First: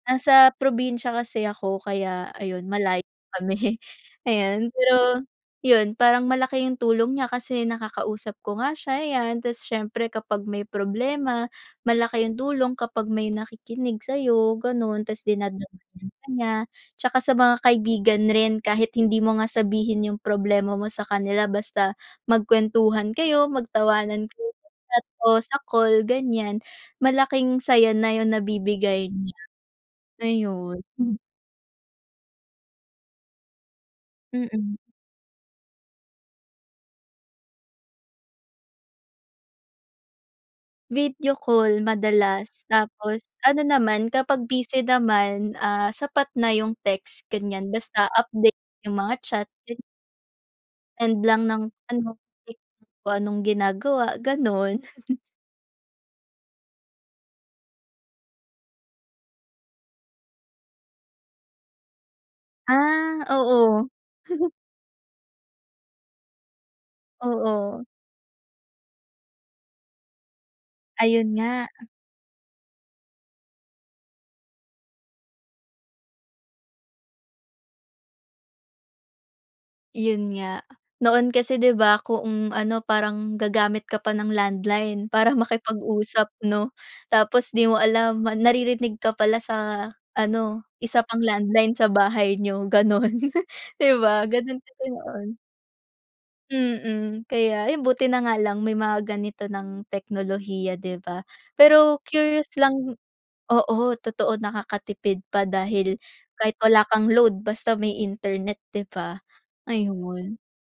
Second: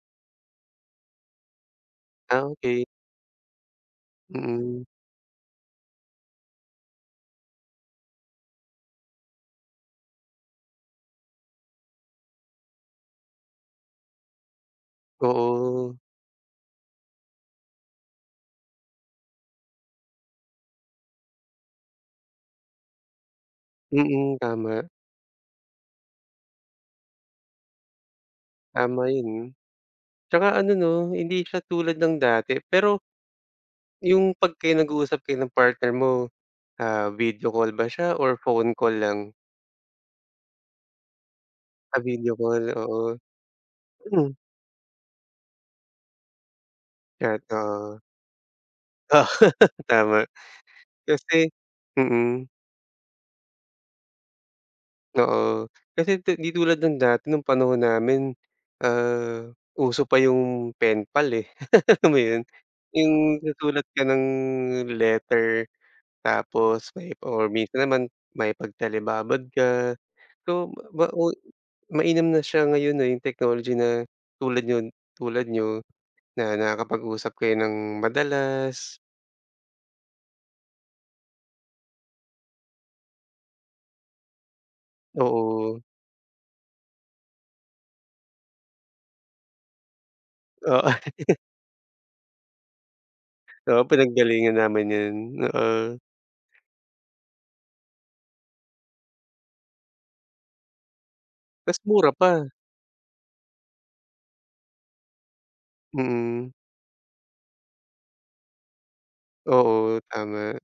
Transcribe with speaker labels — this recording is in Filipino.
Speaker 1: Nasa probinsiya kasi ako kaya
Speaker 2: Ah,
Speaker 1: ayun
Speaker 2: okey.
Speaker 1: malayo kami ayan.
Speaker 2: Mm.
Speaker 1: Pero yun, parang malaki yung tulong niya kasi nakakausap ko nga siya, ayan, tapos siyempre kapag may problema malaki yung tulong kapag may nakikinig sa'yo, ganun. Tapos
Speaker 2: Oo.
Speaker 1: [unintelligible] niya tsaka sa mga kaibigan rin kahit hindi mo nga sabihin yung problema mo sa kanila, basta magkuwentuhan kayo, magtawanan
Speaker 2: Mm,
Speaker 1: kayo, sa
Speaker 2: tama.
Speaker 1: chat o sa call ganiyan malaking saya na yung
Speaker 2: Tama
Speaker 1: nabibigay niya,
Speaker 2: yun, tsaka ano
Speaker 1: ayun.
Speaker 2: 'no, hindi siya tulad ng dati. Pero Yung 'pag kayo
Speaker 1: Mm.
Speaker 2: nag-uusap kayo ng partner mo, ah, video call ba siya or phone call lang?
Speaker 1: Video call,
Speaker 2: Sa video
Speaker 1: madalas
Speaker 2: call, oo.
Speaker 1: tapos ano naman
Speaker 2: Mm.
Speaker 1: kapag busy naman, ah, sapat na yung text ganiyan,
Speaker 2: Totoo.
Speaker 1: basta update yung mga chat ganyan.
Speaker 2: Tama,
Speaker 1: End lang
Speaker 2: kasi
Speaker 1: ng ano
Speaker 2: Mm.
Speaker 1: [unintelligible] kung anong ginagawa ganun.
Speaker 2: Oo, kasi ti di tulad ng dati nung panahon namin ah, uso pa yung pen pal eh, alam mo yun?
Speaker 1: Ah,
Speaker 2: Yung susulat
Speaker 1: oo.
Speaker 2: ka ng letter tapos may or minsan
Speaker 1: Oo.
Speaker 2: naman makipag-telebabad ka, so ba ba
Speaker 1: Ayun nga.
Speaker 2: mainam na siya ngayon na yung technology na tulad niyon tulad niyo na nakakapag-usap kayo ng madalas.
Speaker 1: Yun nga. Noon kasi 'di ba, kung ano parang gagamit ka pa ng landline para
Speaker 2: Oo.
Speaker 1: makipag-usap 'no, tapos 'di mo alam ma naririnig ka pala sa ano
Speaker 2: Oh.
Speaker 1: isa pang landline sa bahay niyo ganun,
Speaker 2: Oo,
Speaker 1: di ba,
Speaker 2: pinaggalingan
Speaker 1: ganun kasi
Speaker 2: namin yun,
Speaker 1: noon.
Speaker 2: oo.
Speaker 1: Mm, kaya ayun buti na nga lang may mga ganito ng teknolohiya, 'di ba?
Speaker 2: Tas
Speaker 1: Pero
Speaker 2: mura
Speaker 1: curious
Speaker 2: pa.
Speaker 1: lang, oo, totoo nakakatipid pa dahil
Speaker 2: Mm.
Speaker 1: kahit wala kang load basta may internet, 'di ba,
Speaker 2: Oo,
Speaker 1: ayun.
Speaker 2: tama.